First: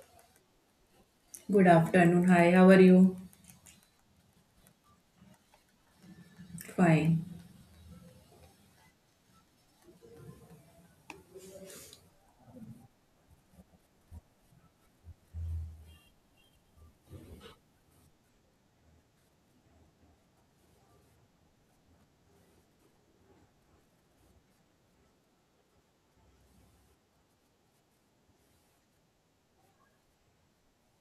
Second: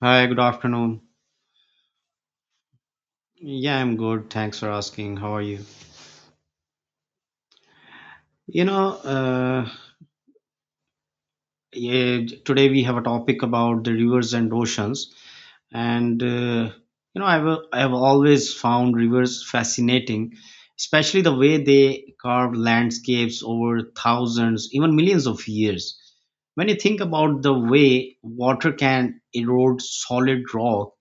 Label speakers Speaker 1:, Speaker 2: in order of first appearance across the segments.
Speaker 1: Hi, good afternoon.
Speaker 2: Good afternoon. Hi, how are you?
Speaker 1: Yeah, I'm good. Thanks for asking. How are you?
Speaker 2: Fine.
Speaker 1: You know, uh, yeah, today we have a topic about the rivers and oceans, and uh, I've always found rivers fascinating, especially the way they carve landscapes over thousands, even millions of years. When you think about the way water can erode solid rock,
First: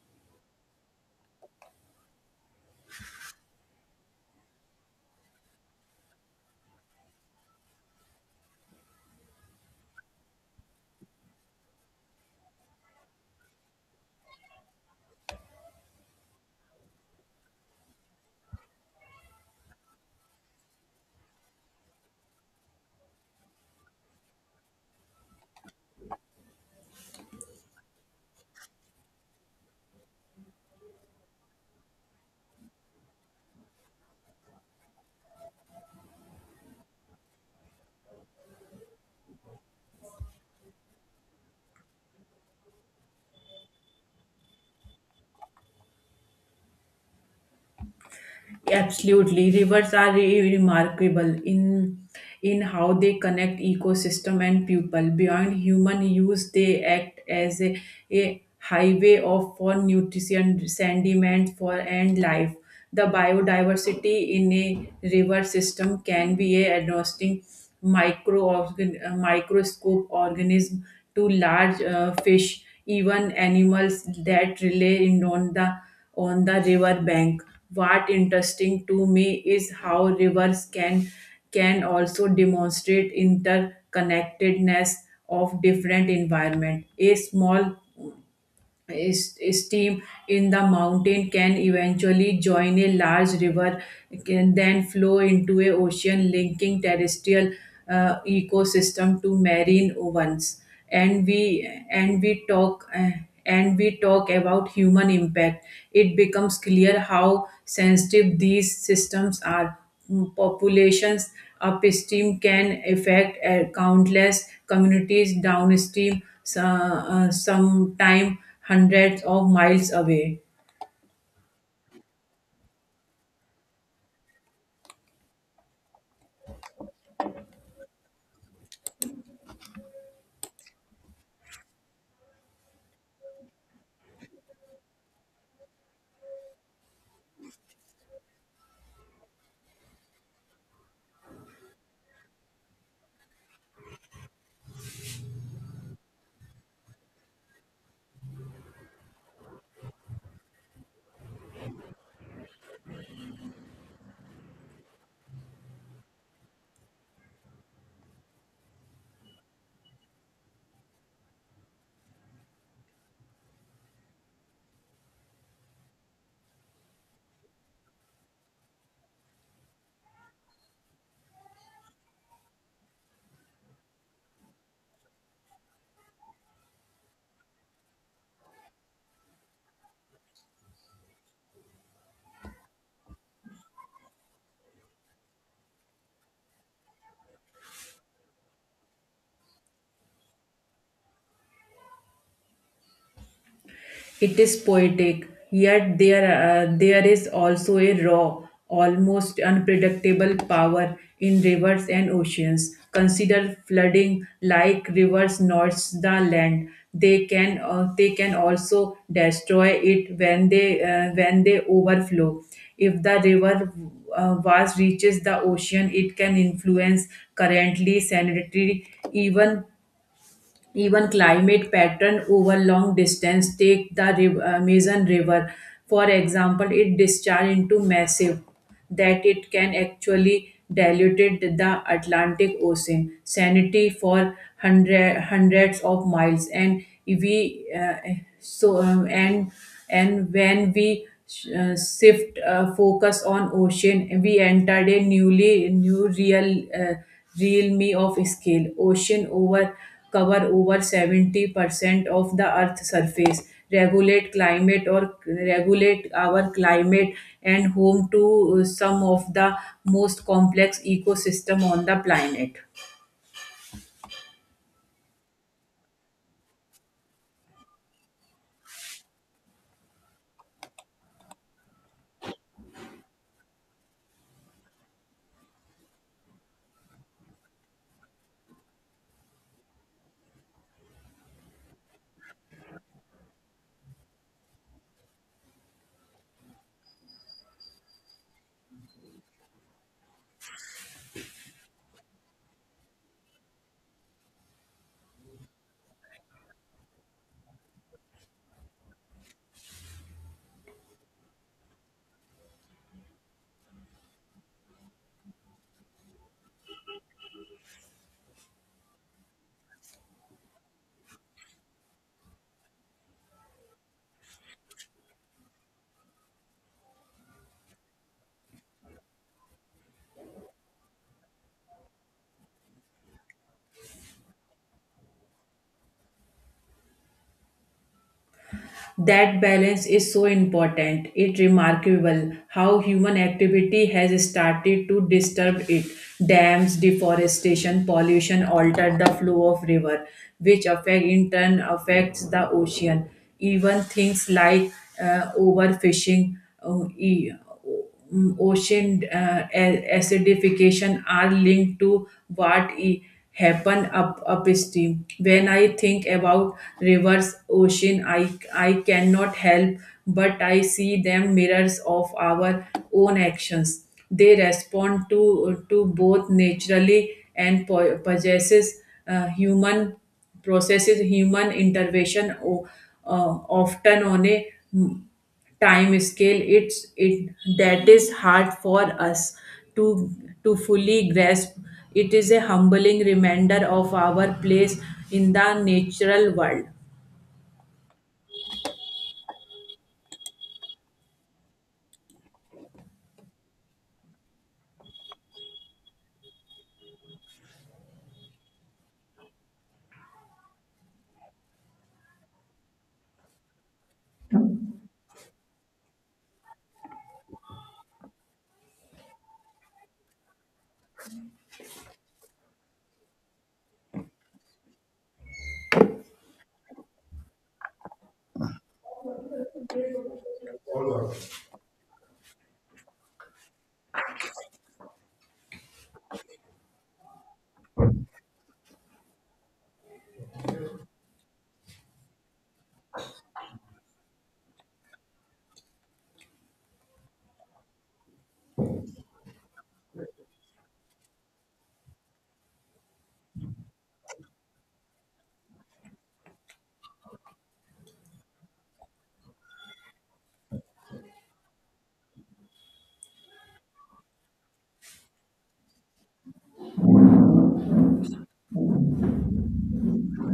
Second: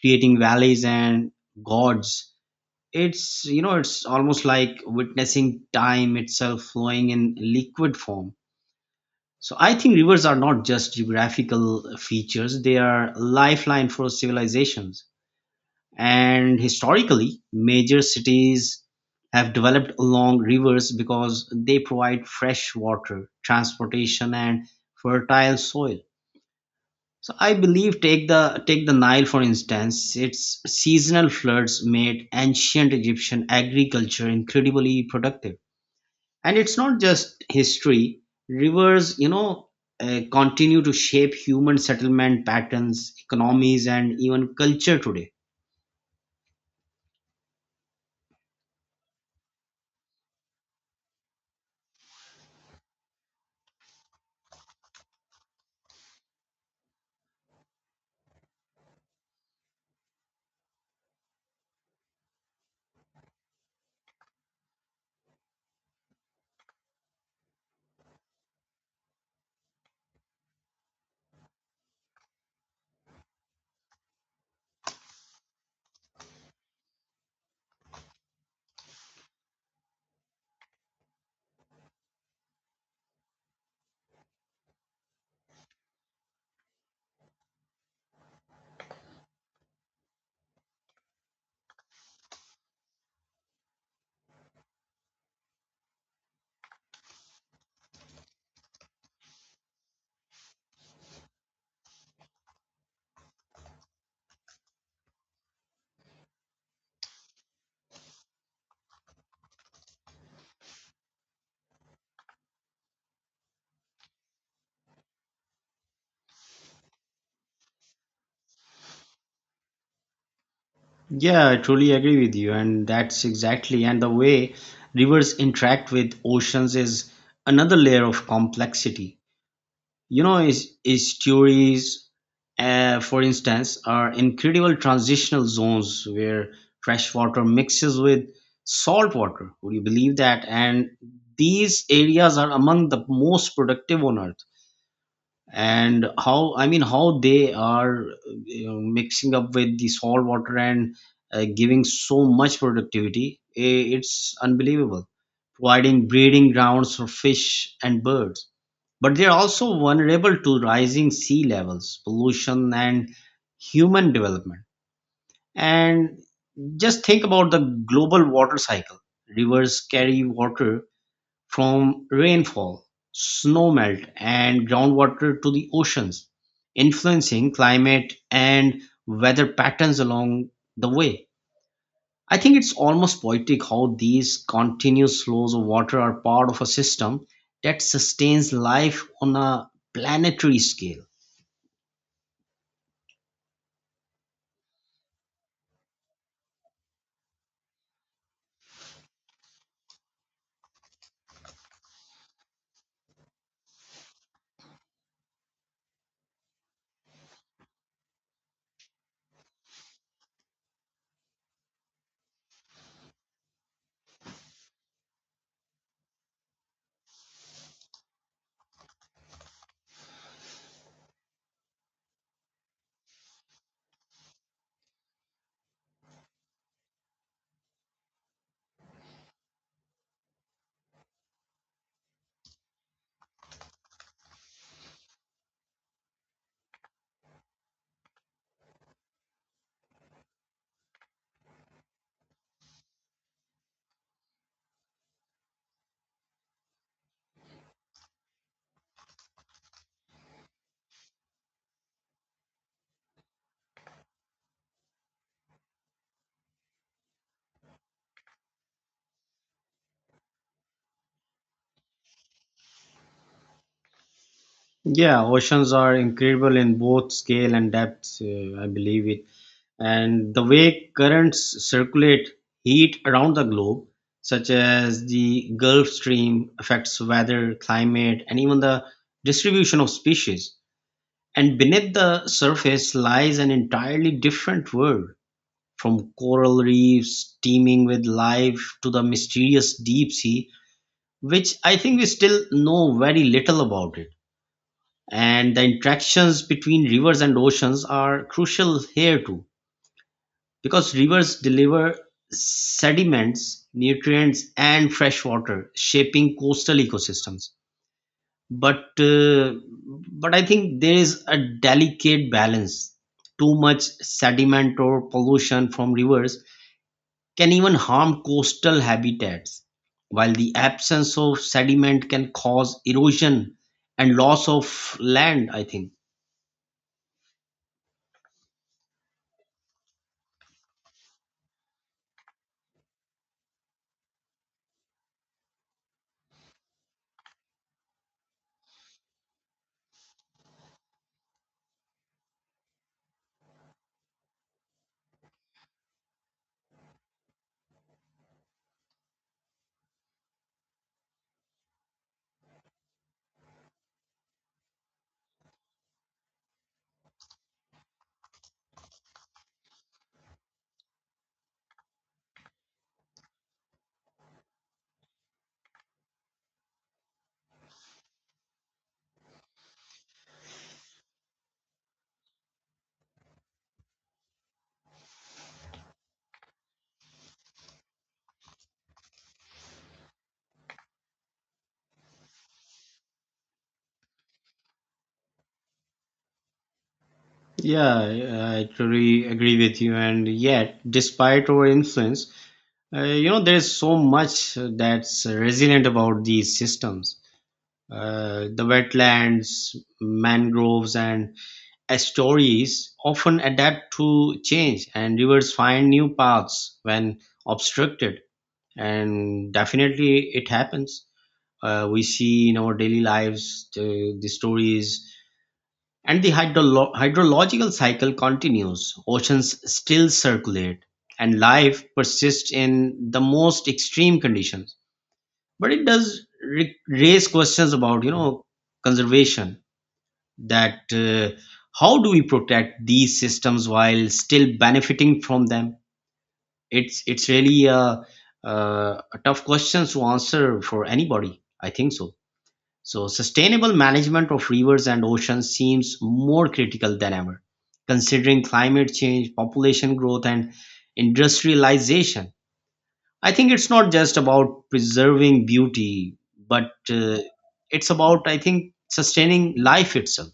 Speaker 1: creating valleys and gorges. It's almost like witnessing time itself flowing in liquid form. So I think rivers are not just geographical features, they are lifeline for civilizations. And historically, major cities have developed along rivers because they provide fresh water, transportation, and fertile soil. So I believe take the Nile for instance, its seasonal floods made ancient Egyptian agriculture incredibly productive. And it's not just history. Rivers, continue to shape human settlement patterns, economies, and even culture today.
Speaker 2: Absolutely. Rivers are remarkable in how they connect ecosystem and people. Beyond human use, they act as a highway of for nutrition, sediment for and life. The biodiversity in a river system can be a adjusting microscope organism to large fish, even animals that rely on the river bank. What interesting to me is how rivers can also demonstrate interconnectedness of different environment. A small is- stream in the mountain can eventually join a large river, can then flow into a ocean, linking terrestrial ecosystem to marine ones. And we and we talk uh, and we talk about human impact, it becomes clear how sensitive these systems are. Populations upstream can affect countless communities downstream, so, sometime hundreds of miles away.
Speaker 1: Yeah, I truly agree with you, and that's exactly and the way rivers interact with oceans is another layer of complexity. His stories, for instance, are incredible transitional zones where fresh water mixes with salt water. Would you believe that? And these areas are among the most productive on earth. And how, I mean, how they are, mixing up with the salt water and giving so much productivity, it's unbelievable, providing breeding grounds for fish and birds. But they are also vulnerable to rising sea levels, pollution, and human development. And just think about the global water cycle. Rivers carry water from rainfall, snow melt, and groundwater to the oceans, influencing climate and weather patterns along the way. I think it's almost poetic how these continuous flows of water are part of a system that sustains life on a planetary scale.
Speaker 2: It is poetic, yet there is also a raw, almost unpredictable power in rivers and oceans. Consider flooding, like rivers nourish the land. They can also destroy it when they overflow. If the river vast reaches the ocean, it can influence currently sanitary, even climate pattern over long distance. Take the amazon river, for example. It discharge into massive that it can actually diluted the atlantic ocean sanity for hundreds of miles. And when we shift focus on ocean, we entered a new real me of scale. Ocean over cover over 70% of the earth's surface, regulate climate, or regulate our climate, and home to some of the most complex ecosystem on the planet.
Speaker 1: Yeah, oceans are incredible in both scale and depth, I believe it. And the way currents circulate heat around the globe, such as the Gulf Stream, affects weather, climate, and even the distribution of species. And beneath the surface lies an entirely different world, from coral reefs teeming with life to the mysterious deep sea, which I think we still know very little about it. And the interactions between rivers and oceans are crucial here too, because rivers deliver sediments, nutrients, and fresh water, shaping coastal ecosystems. But uh, but I think there is a delicate balance. Too much sediment or pollution from rivers can even harm coastal habitats, while the absence of sediment can cause erosion and loss of land, I think.
Speaker 2: That balance is so important. It's remarkable how human activity has started to disturb it. Dams, deforestation, pollution alter the flow of river, which affect in turn affects the ocean. Even things like overfishing, uh, e- ocean acidification are linked to what e- happen up upstream. When I think about rivers, ocean, I cannot help but I see them mirrors of our own actions. They respond to both naturally and po- possesses human processes human intervention, uh, often on a mm, time scale it's it that is hard for us to to fully grasp. It is a humbling reminder of our place in the natural world.
Speaker 1: Yeah, I totally agree with you. And yet, despite our influence, there's so much that's resilient about these systems. The wetlands, mangroves, and estuaries often adapt to change, and rivers find new paths when obstructed. And definitely it happens, we see in our daily lives the stories, and the hydrological cycle continues, oceans still circulate and life persists in the most extreme conditions, but it does raise questions about, conservation. That How do we protect these systems while still benefiting from them? It's really a tough question to answer for anybody. I think so. So sustainable management of rivers and oceans seems more critical than ever, considering climate change, population growth, and industrialization. I think it's not just about preserving beauty, but it's about, I think, sustaining life itself.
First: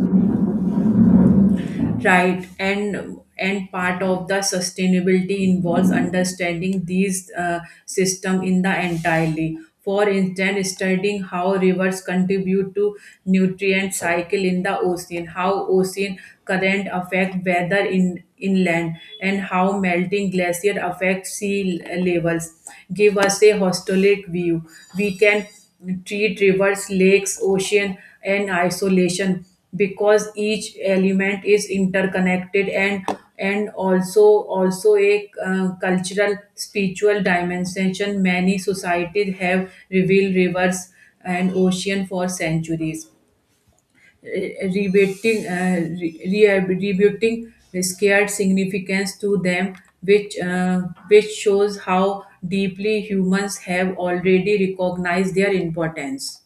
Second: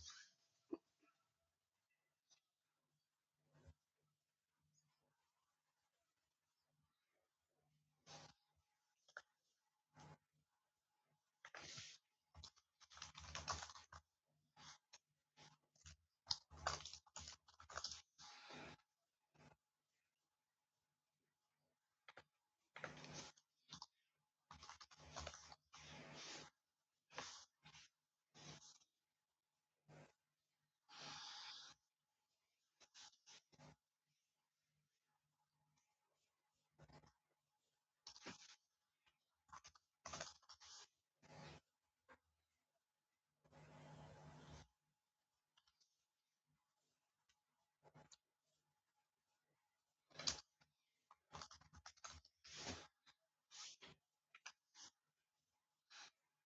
Speaker 2: Right, and part of the sustainability involves understanding these system in the entirely. For instance, studying how rivers contribute to nutrient cycle in the ocean, how ocean current affect weather in inland, and how melting glacier affect sea levels give us a holistic view. We can treat rivers, lakes, ocean, and isolation, because each element is interconnected. And also a cultural spiritual dimension. Many societies have revealed rivers and ocean for centuries, rebating, uh, re- rebuting scared significance to them, which uh, which shows how deeply humans have already recognized their importance.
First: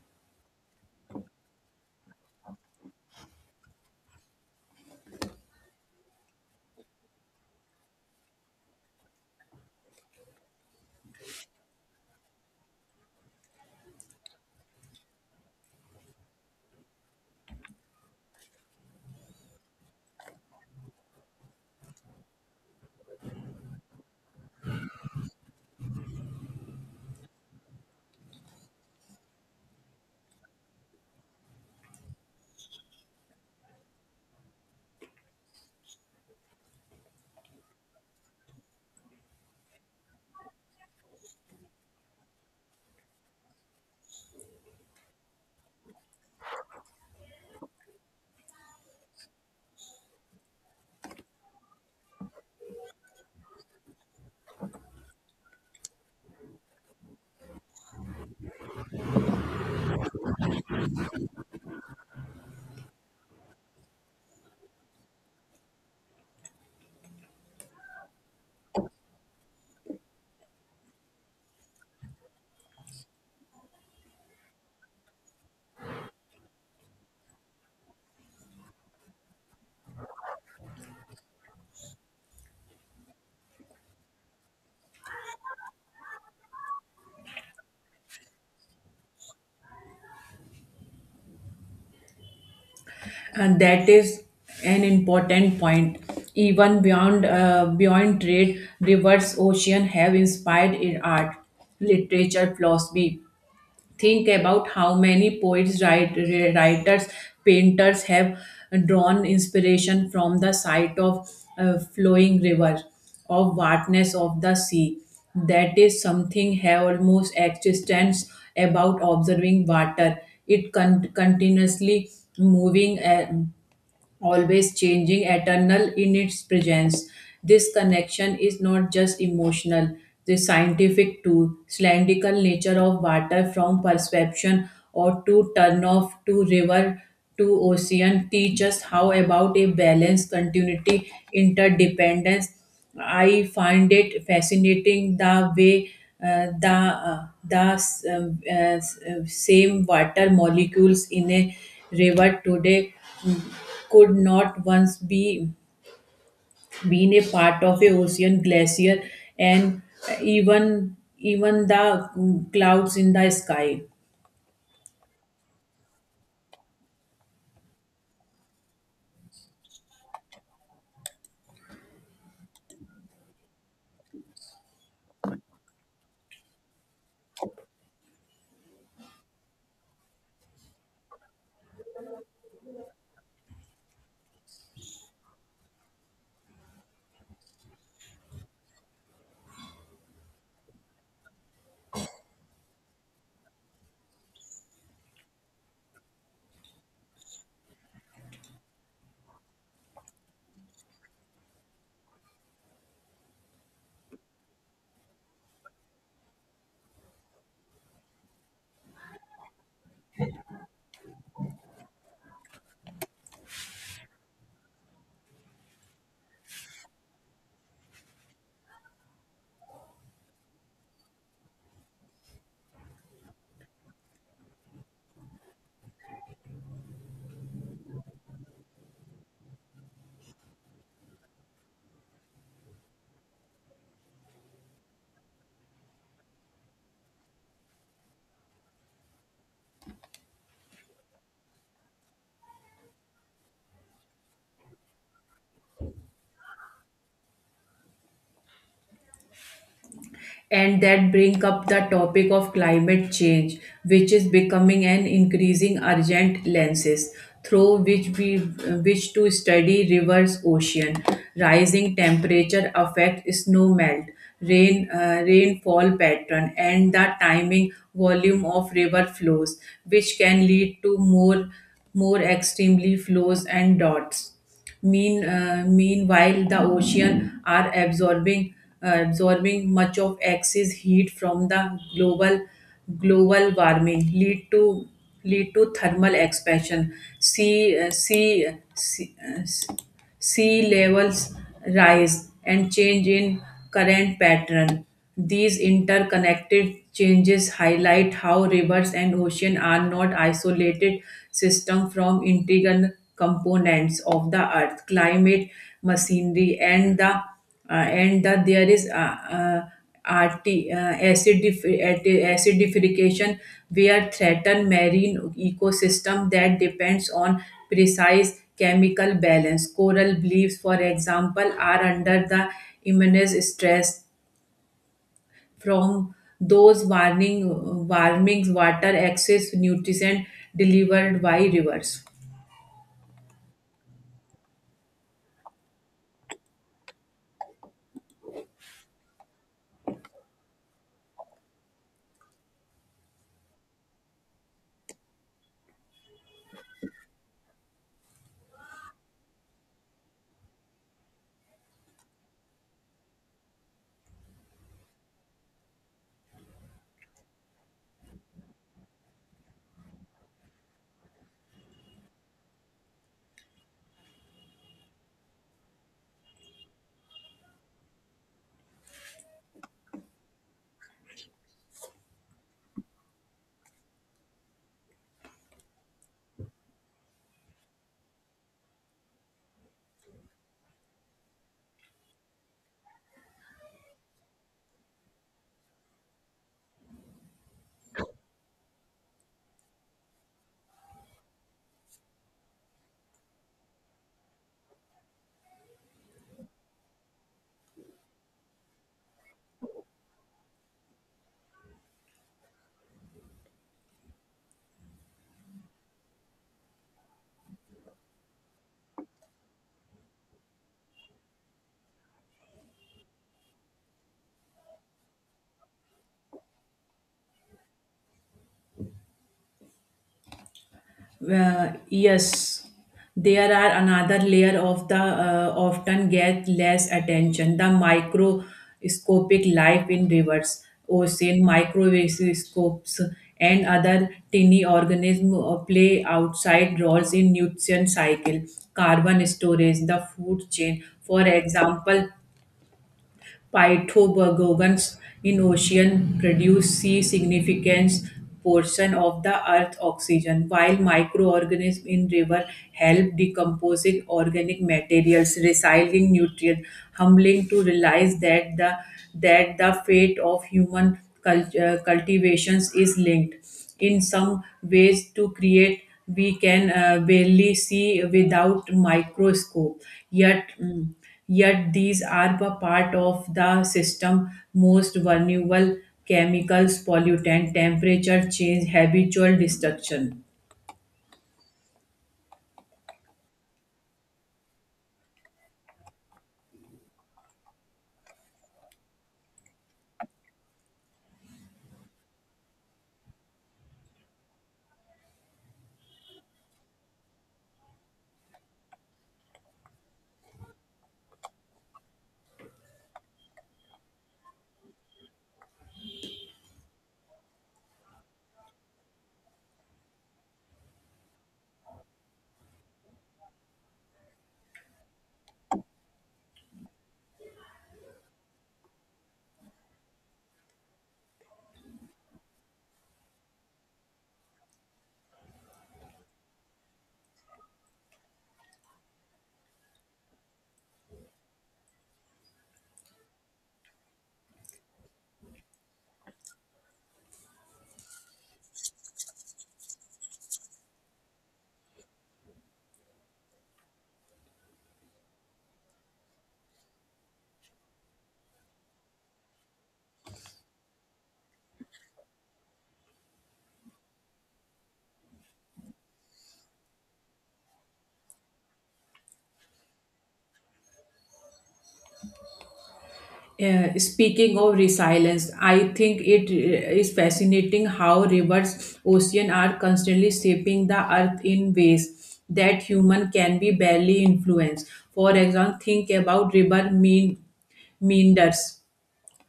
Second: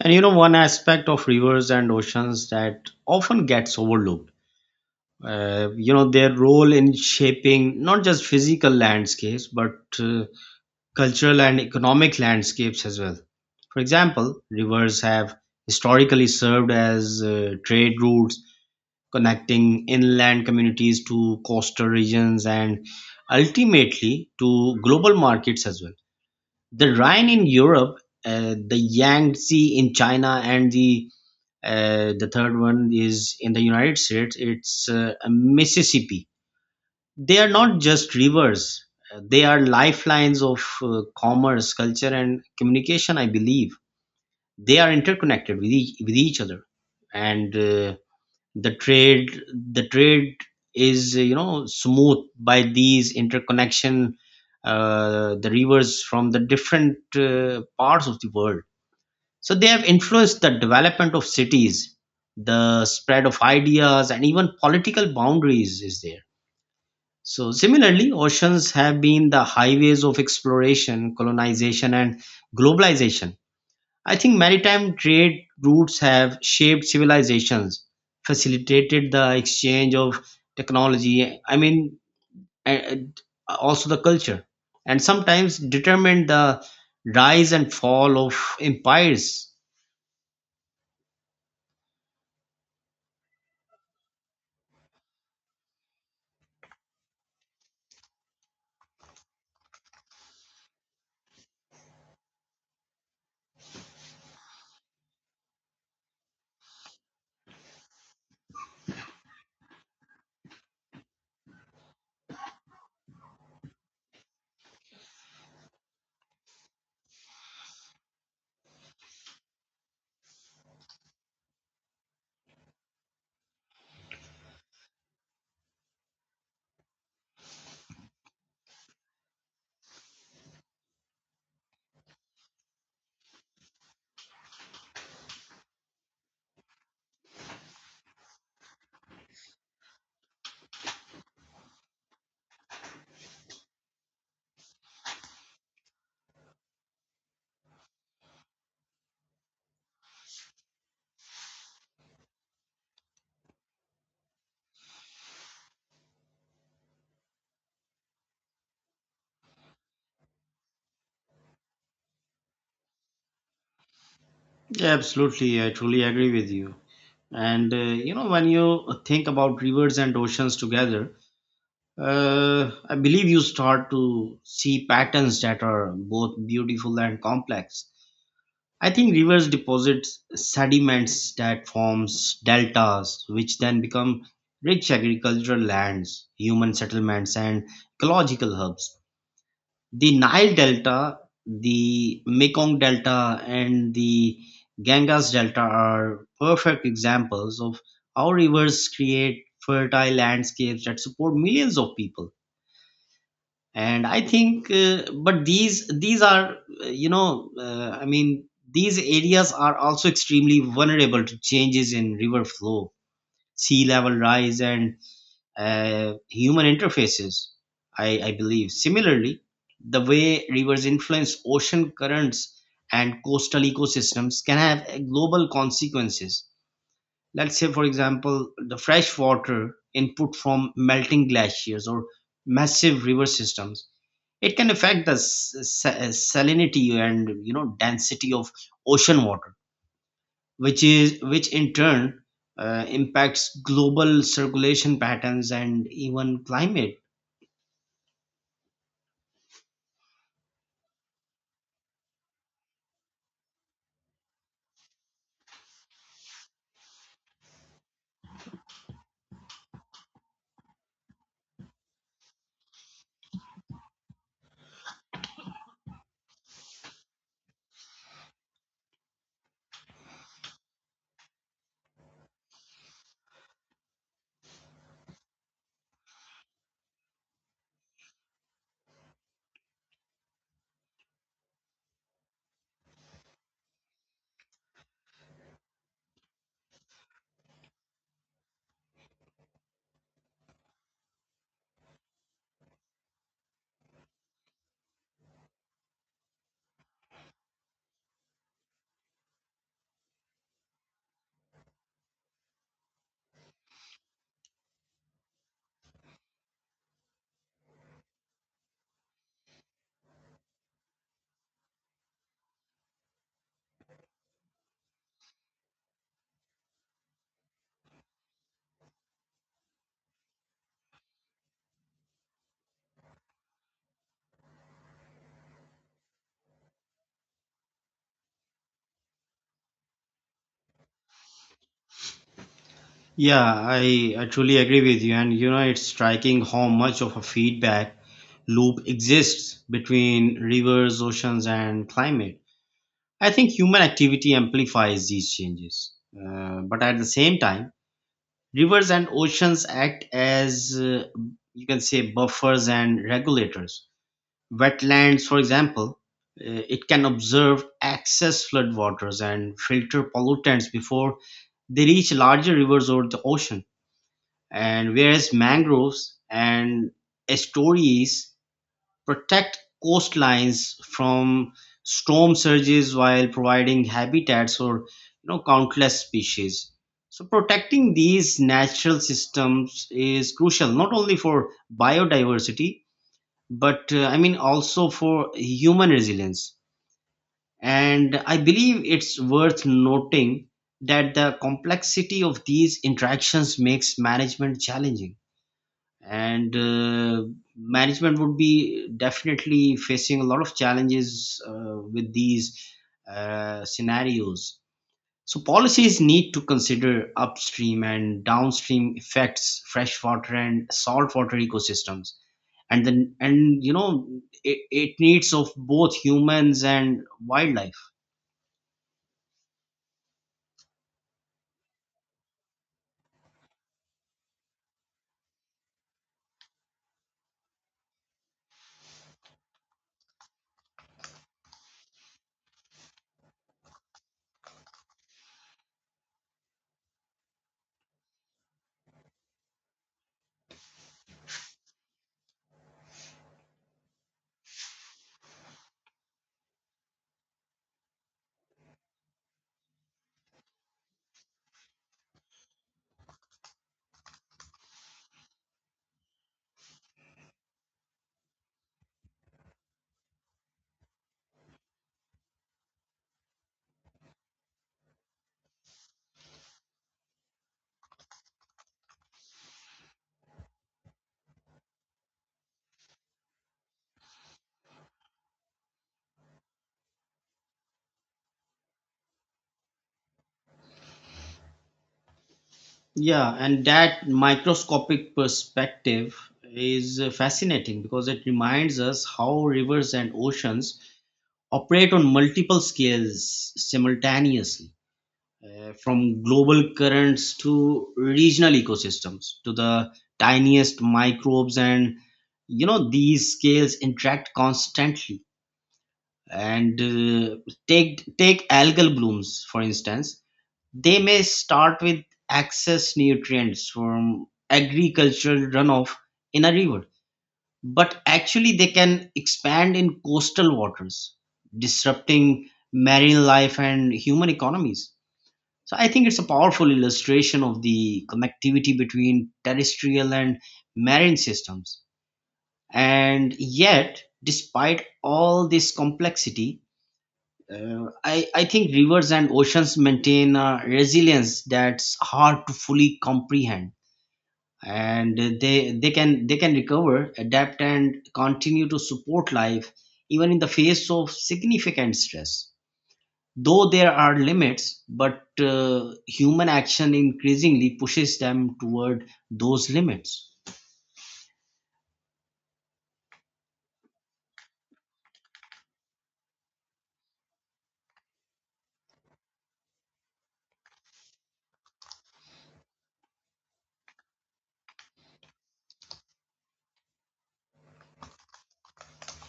Speaker 1: And you know, one aspect of rivers and oceans that often gets overlooked, their role in shaping not just physical landscapes but, cultural and economic landscapes as well. For example, rivers have historically served as trade routes, connecting inland communities to coastal regions and ultimately to global markets as well. The Rhine in Europe, the Yangtze in China, and the, the third one is in the United States, it's, Mississippi. They are not just rivers, they are lifelines of commerce, culture, and communication, I believe. They are interconnected with each other. And The trade is, smooth by these interconnection, the rivers from the different parts of the world. So they have influenced the development of cities, the spread of ideas, and even political boundaries is there. So, similarly, oceans have been the highways of exploration, colonization, and globalization. I think maritime trade routes have shaped civilizations, facilitated the exchange of technology, I mean, and also the culture, and sometimes determined the rise and fall of empires.
Speaker 2: And that is an important point. Even beyond trade, rivers, ocean have inspired in art, literature, philosophy. Think about how many writers, painters have drawn inspiration from the sight of a flowing river, of vastness of the sea. That is something have almost existence about observing water. Continuously moving. Always changing, eternal in its presence. This connection is not just emotional, the scientific too. Cylindrical nature of water from perception or to turn off to river to ocean teach us how about a balance, continuity, interdependence. I find it fascinating the way uh, the uh, the same water molecules in a river today could not once be been a part of a ocean glacier, and even the clouds in the sky.
Speaker 1: Yeah, absolutely. I truly agree with you. When you think about rivers and oceans together, I believe you start to see patterns that are both beautiful and complex. I think rivers deposit sediments that forms deltas, which then become rich agricultural lands, human settlements, and ecological hubs. The Nile Delta, the Mekong Delta, and the Ganges Delta are perfect examples of how rivers create fertile landscapes that support millions of people. And I think, but these are, I mean, these areas are also extremely vulnerable to changes in river flow, sea level rise, and human interfaces. I believe similarly the way rivers influence ocean currents and coastal ecosystems can have global consequences. Let's say, for example, the fresh water input from melting glaciers or massive river systems, it can affect the salinity and, you know, density of ocean water, which in turn impacts global circulation patterns and even climate.
Speaker 2: And that bring up the topic of climate change, which is becoming an increasing urgent lenses through which we which to study rivers ocean. Rising temperature affect snow melt, rainfall pattern, and the timing volume of river flows, which can lead to more extremely flows and dots. Meanwhile, the ocean are absorbing much of excess heat from the global warming, lead to thermal expansion. Sea uh, sea. see, uh, sea levels rise and change in current pattern. These interconnected changes highlight how rivers and ocean are not isolated systems from integral components of the earth, climate, machinery, and the and that there is acidification where threaten marine ecosystem that depends on precise chemical balance. Coral bleachs, for example, are under the immense stress from those warning warmings water, excess nutrients delivered by rivers.
Speaker 1: Yeah, I truly agree with you, and you know it's striking how much of a feedback loop exists between rivers, oceans, and climate. I think human activity amplifies these changes, but at the same time rivers and oceans act as, you can say, buffers and regulators. Wetlands, for example, it can observe excess floodwaters and filter pollutants before they reach larger rivers or the ocean. And whereas mangroves and estuaries protect coastlines from storm surges while providing habitats for, countless species. So protecting these natural systems is crucial not only for biodiversity but, I mean, also for human resilience. And I believe it's worth noting that the complexity of these interactions makes management challenging, and management would be definitely facing a lot of challenges with these scenarios. So policies need to consider upstream and downstream effects, freshwater and saltwater ecosystems, and you know it needs of both humans and wildlife.
Speaker 2: Well, yes, there are another layer of the often get less attention, the microscopic life in rivers, ocean, microscopes and other tiny organisms play outside roles in nutrient cycle, carbon storage, the food chain. For example, Phytobergons in ocean produce sea significant portion of the earth's oxygen, while microorganisms in river help decomposing organic materials, recycling nutrients. Humbling to realize that the fate of human cultivations is linked in some ways to create we can barely see without microscope, yet mm, yet these are a part of the system most vulnerable chemicals pollutant temperature change habitual destruction.
Speaker 1: Yeah, and that microscopic perspective is, fascinating because it reminds us how rivers and oceans operate on multiple scales simultaneously, from global currents to regional ecosystems to the tiniest microbes. And you know these scales interact constantly, and take algal blooms, for instance. They may start with excess nutrients from agricultural runoff in a river, but actually they can expand in coastal waters, disrupting marine life and human economies. So I think it's a powerful illustration of the connectivity between terrestrial and marine systems. And yet, despite all this complexity, I think rivers and oceans maintain a resilience that's hard to fully comprehend, and they can recover, adapt, and continue to support life even in the face of significant stress, though there are limits, but human action increasingly pushes them toward those limits.
Speaker 2: Yeah, speaking of resilience, I think it is fascinating how rivers, ocean are constantly shaping the earth in ways that human can be barely influence. For example, think about river mean meanders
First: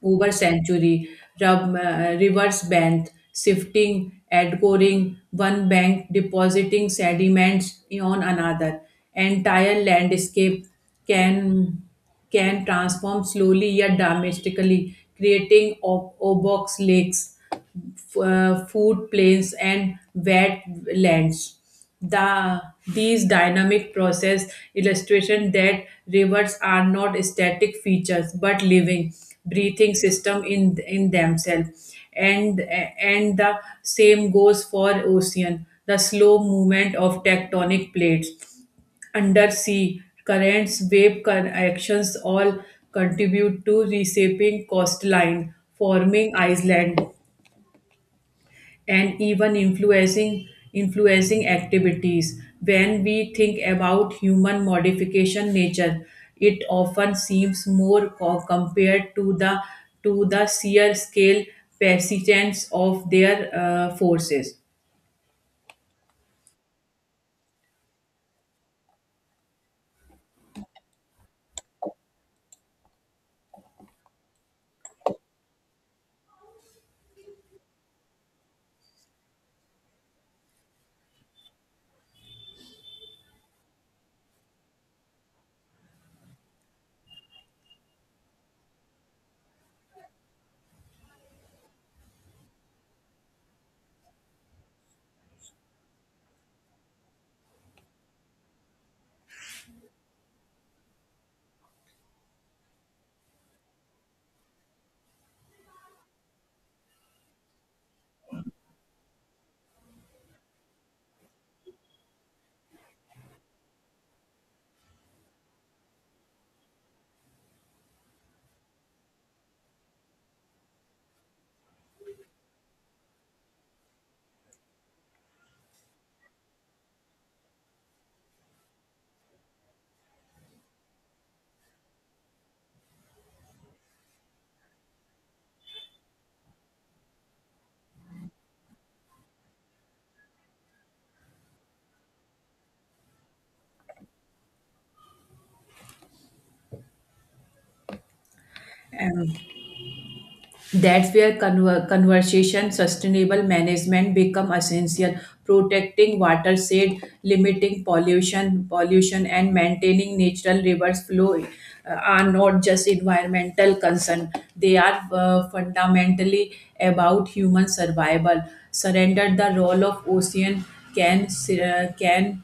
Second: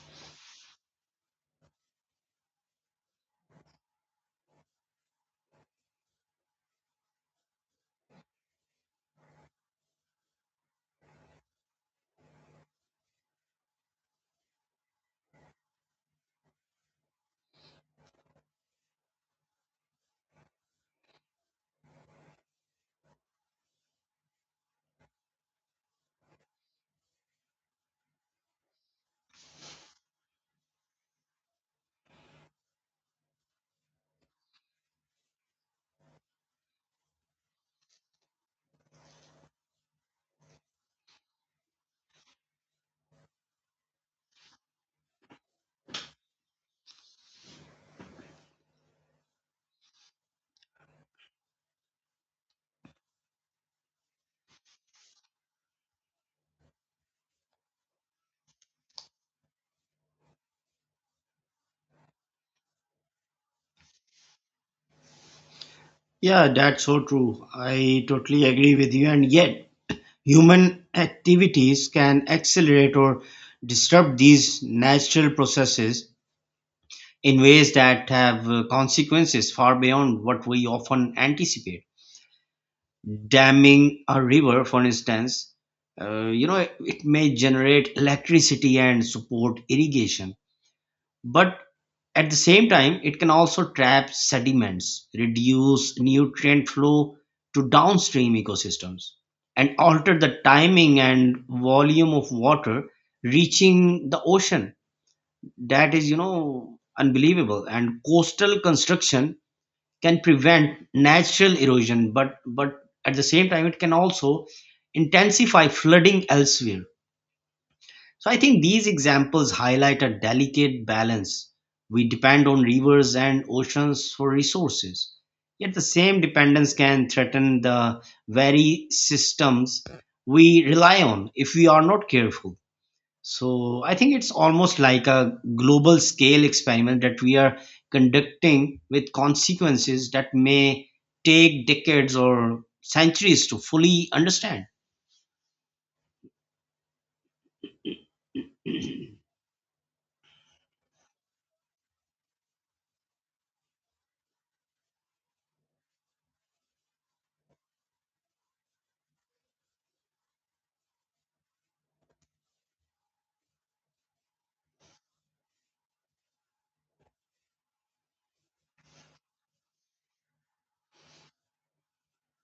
Speaker 2: Uber Century, reverse bend, shifting, outgoring, one bank depositing sediments on another. Entire landscape can transform slowly yet domestically, creating obox lakes, food plains and wetlands. The these dynamic process illustration that rivers are not static features but living, breathing system in themselves, and the same goes for ocean. The slow movement of tectonic plates, undersea currents, actions all contribute to reshaping coastline, forming island, and even influencing activities. When we think about human modification nature, it often seems more compared to the sheer scale persistence of their forces.
Speaker 1: Yeah, that's so true, I totally agree with you. And yet human activities can accelerate or disrupt these natural processes in ways that have consequences far beyond what we often anticipate. Damming a river, for instance, it may generate electricity and support irrigation. But at the same time, it can also trap sediments, reduce nutrient flow to downstream ecosystems, and alter the timing and volume of water reaching the ocean. That is, you know, unbelievable. And coastal construction can prevent natural erosion, but at the same time it can also intensify flooding elsewhere. So I think these examples highlight a delicate balance. We depend on rivers and oceans for resources. Yet the same dependence can threaten the very systems we rely on if we are not careful. So I think it's almost like a global scale experiment that we are conducting with consequences that may take decades or centuries to fully understand.
Speaker 2: That's where conversation sustainable management become essential. Protecting watershed, limiting pollution, and maintaining natural rivers flow are not just environmental concern. They are fundamentally about human survival. Surrender the role of ocean can uh, can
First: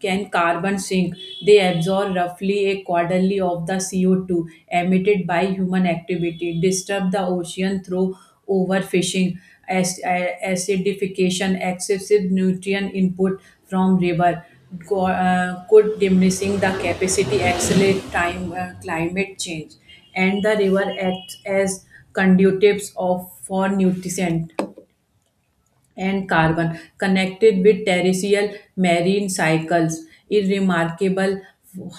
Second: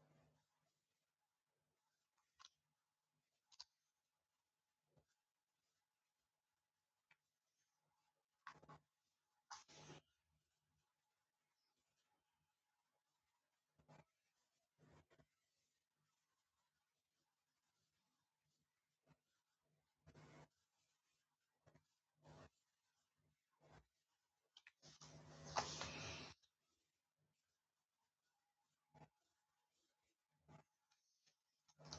Speaker 2: can carbon sink. They absorb roughly a quarterly of the CO2 emitted by human activity, disturb the ocean through overfishing, acidification, excessive nutrient input from river, could diminishing the capacity, accelerate time, climate change, and the river acts as conduits of for nutrition and carbon connected with terrestrial marine cycles. It's remarkable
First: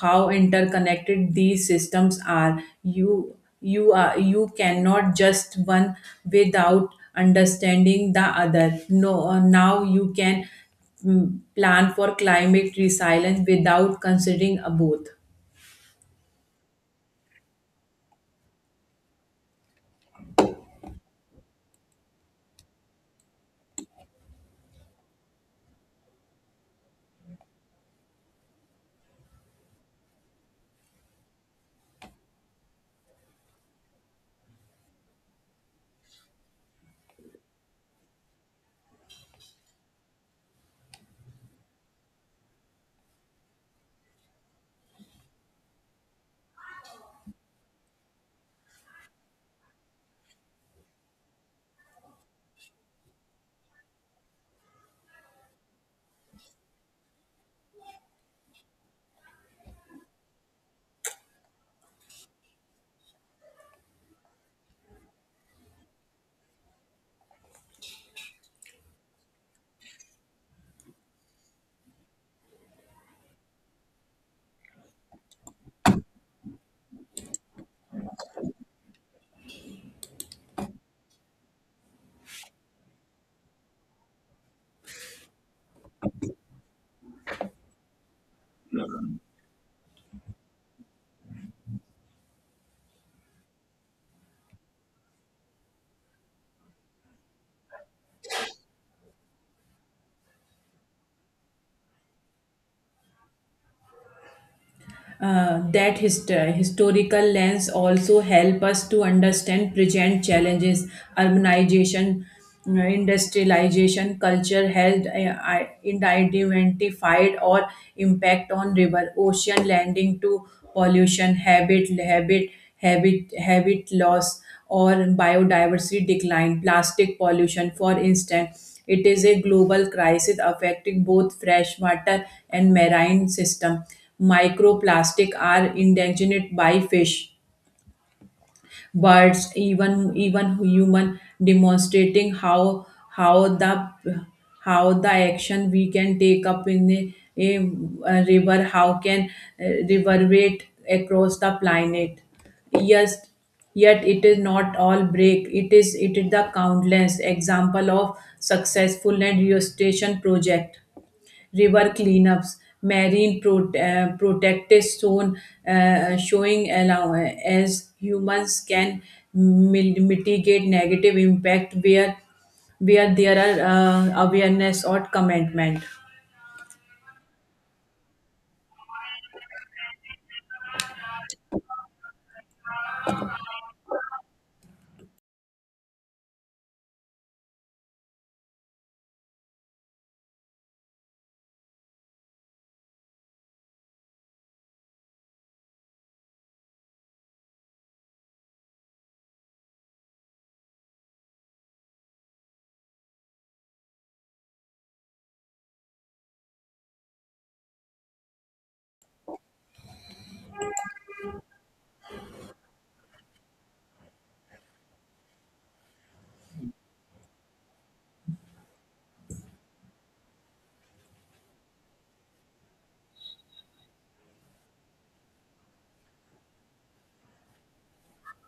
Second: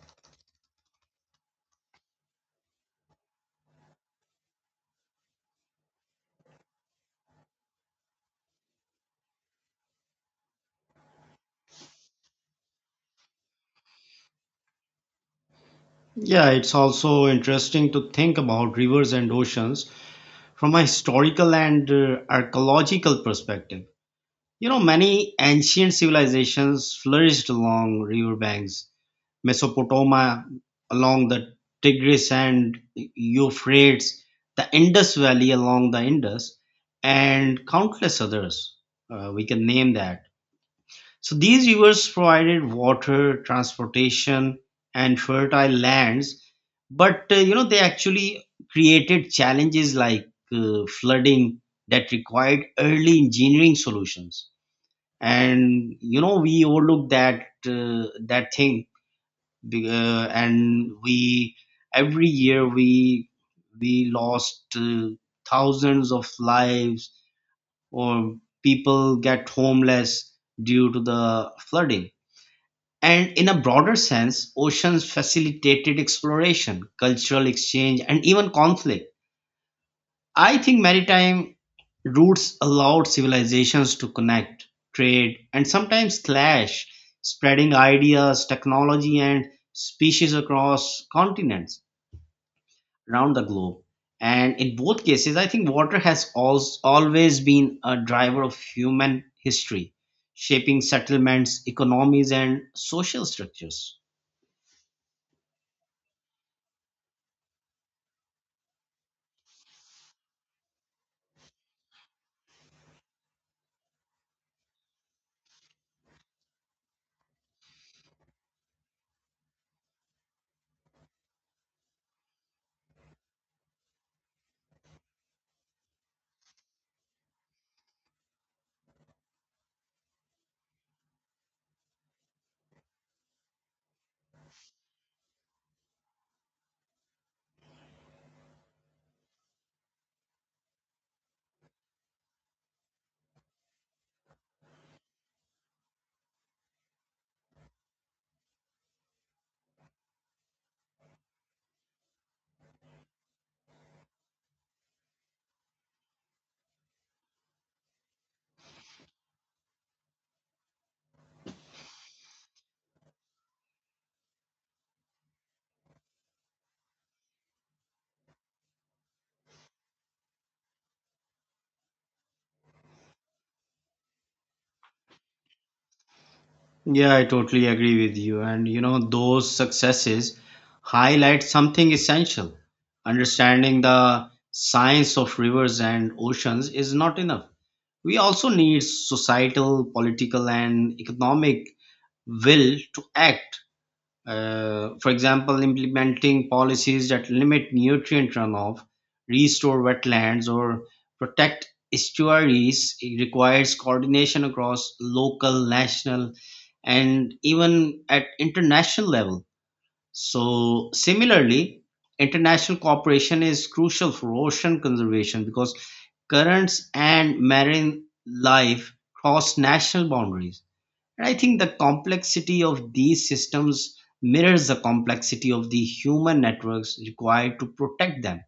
Speaker 2: how interconnected these systems are. You are you cannot just one without understanding the other. No, now you can plan for climate resilience without considering both.
Speaker 1: Yeah, it's also interesting to think about rivers and oceans from a historical and, archaeological perspective. You know, many ancient civilizations flourished along riverbanks: Mesopotamia, along the Tigris and Euphrates, the Indus Valley along the Indus, and countless others. We can name that. So these rivers provided water, transportation, and fertile lands, but, you know, they actually created challenges like, flooding, that required early engineering solutions. And you know we overlooked that that thing be- and we every year we lost thousands of lives or people get homeless due to the flooding. And in a broader sense, oceans facilitated exploration, cultural exchange, and even conflict. I think maritime routes allowed civilizations to connect, trade, and sometimes clash, spreading ideas, technology, and species across continents around the globe. And in both cases, I think water has always been a driver of human history, shaping settlements, economies, and social structures.
Speaker 2: That historical lens also help us to understand present challenges: urbanization, industrialization, culture health, identified or impact on river ocean, landing to pollution, habit loss, or biodiversity decline. Plastic pollution, for instance, it is a global crisis affecting both freshwater and marine system. Microplastic are endangered by fish, birds, even human, demonstrating how the action we can take up in a river, how can uh, reverberate across the planet. Yes, yet it is not all break. It is the countless example of successful and restoration project, river cleanups, marine protected zone, showing as humans can mitigate negative impact where there are awareness or commitment.
Speaker 1: Yeah, I totally agree with you. And you know, those successes highlight something essential. Understanding the science of rivers and oceans is not enough. We also need societal, political, and economic will to act. For example, implementing policies that limit nutrient runoff, restore wetlands, or protect estuaries, it requires coordination across local, national, and even at international level. So, similarly, international cooperation is crucial for ocean conservation because currents and marine life cross national boundaries, and I think the complexity of these systems mirrors the complexity of the human networks required to protect them.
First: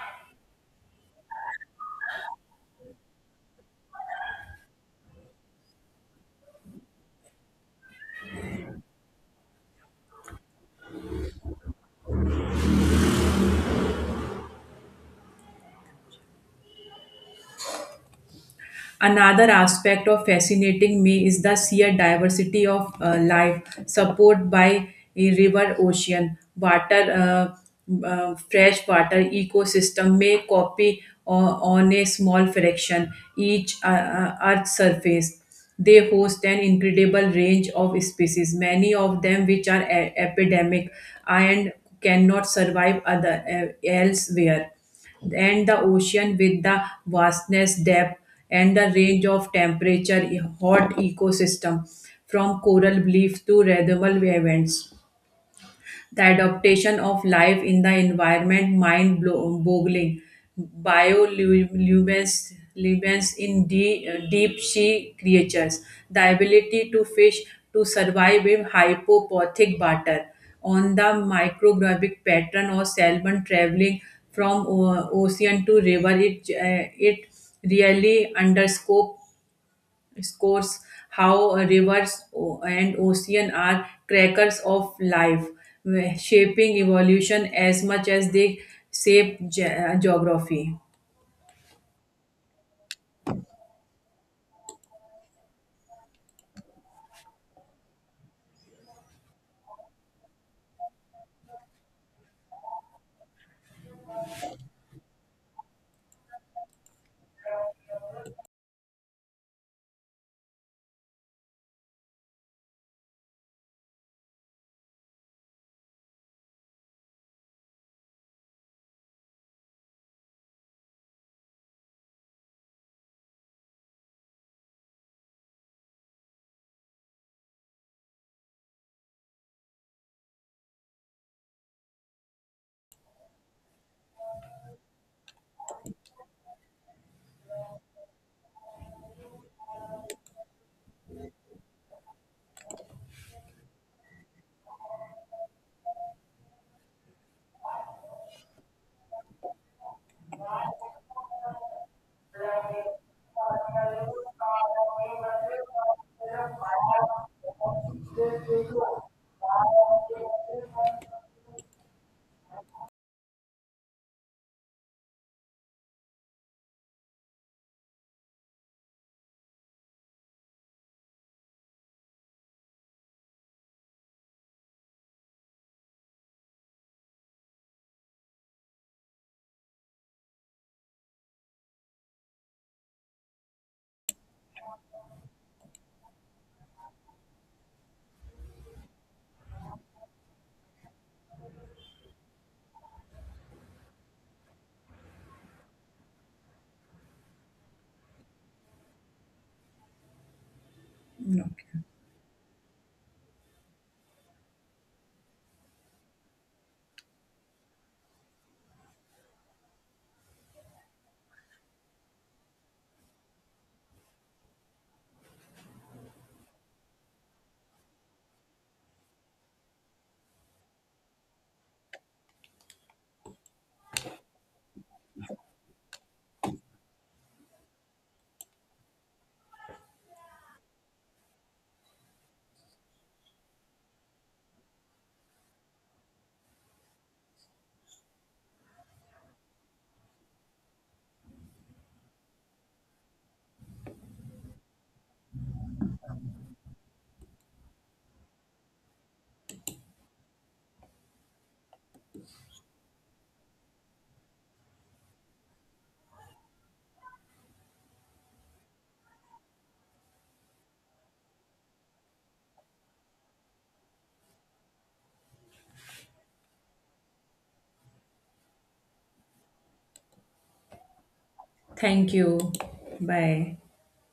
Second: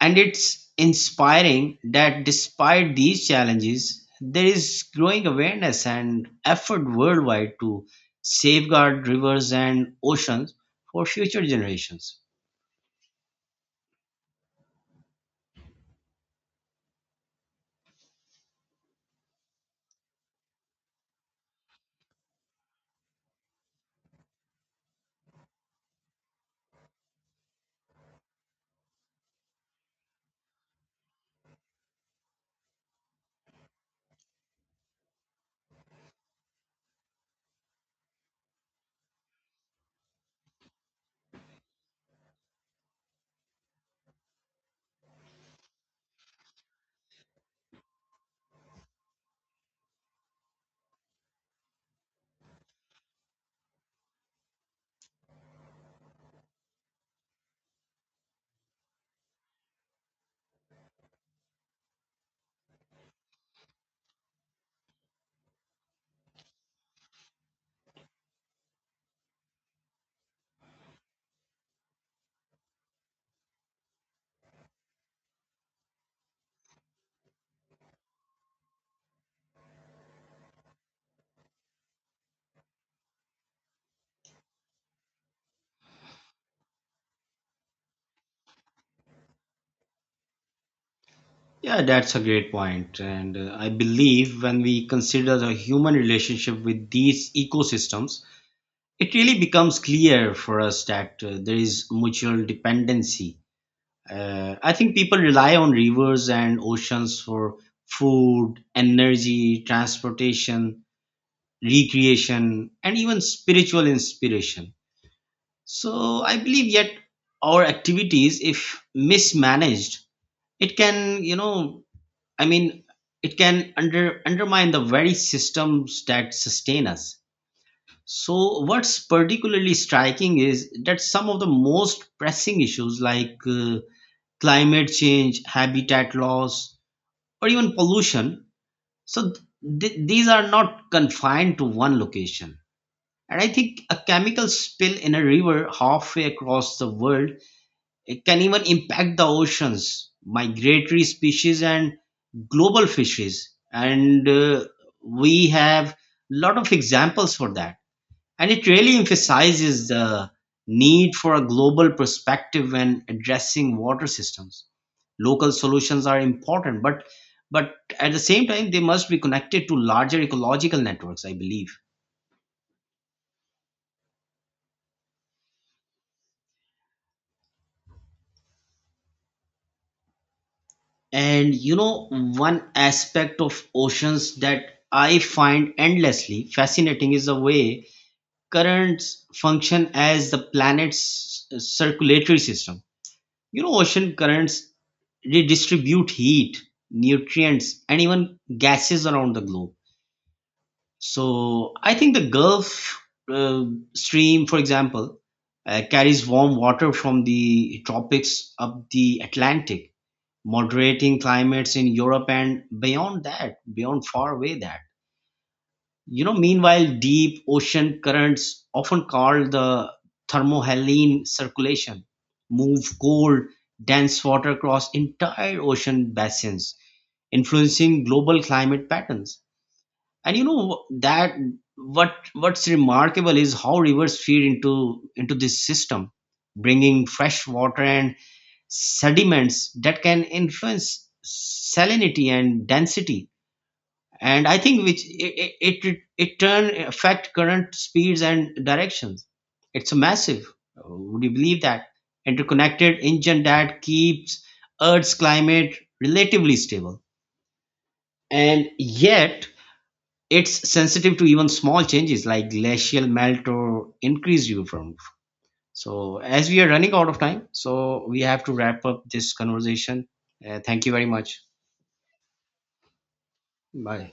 Speaker 1: And it's inspiring that despite these challenges, there is growing awareness and effort worldwide to safeguard rivers and oceans for future generations.
Speaker 2: Another aspect of fascinating me is the sheer diversity of life supported by a river, ocean, water, fresh water ecosystem may copy o- on a small fraction each Earth surface. They host an incredible range of species, many of them which are epidemic, and cannot survive other, elsewhere. And the ocean, with the vastness depth and the range of temperature, hot ecosystem, from coral bleef to radial events, the adaptation of life in the environment mind boggling. Bioluminescence in deep sea creatures, the ability to fish to survive in hypopothic water, on the micrographic pattern, or salmon traveling from ocean to river, it really underscores scores how rivers and ocean are crackers of life, shaping evolution as much as they shape geography.
Speaker 1: Yeah, that's a great point. And I believe when we consider the human relationship with these ecosystems, it really becomes clear for us that there is mutual dependency. I think people rely on rivers and oceans for food, energy, transportation, recreation, and even spiritual inspiration. So I believe yet our activities, if mismanaged, it can, you know, I mean, it can undermine the very systems that sustain us. So, what's particularly striking is that some of the most pressing issues like climate change, habitat loss, or even pollution, so these are not confined to one location. And I think a chemical spill in a river halfway across the world, it can even impact the oceans, migratory species, and global fisheries. And we have a lot of examples for that, and it really emphasizes the need for a global perspective when addressing water systems. Local solutions are important, but at the same time they must be connected to larger ecological networks, I believe. And you know, one aspect of oceans that I find endlessly fascinating is the way currents function as the planet's circulatory system. You know, ocean currents redistribute heat, nutrients, and even gases around the globe.
Speaker 2: Okay.
Speaker 1: So I think the Gulf uh, Stream, for example, carries warm water from the tropics up the Atlantic, moderating climates in Europe and beyond that, beyond far away that. You know, meanwhile, deep ocean currents, often called the thermohaline circulation, move cold, dense water across entire ocean basins, influencing global climate patterns. And you know that what's remarkable is how rivers feed into this system, bringing fresh water and sediments that can influence salinity and density, and I think which it turn affect current speeds and directions. It's massive. Would you believe that interconnected engine that keeps earth's climate relatively stable, and yet it's sensitive to even small changes like glacial melt or increased UV from. So as we are running out of time, so we have to wrap up this conversation. Thank you very much.
Speaker 2: Thank you. Bye.
Speaker 1: Bye.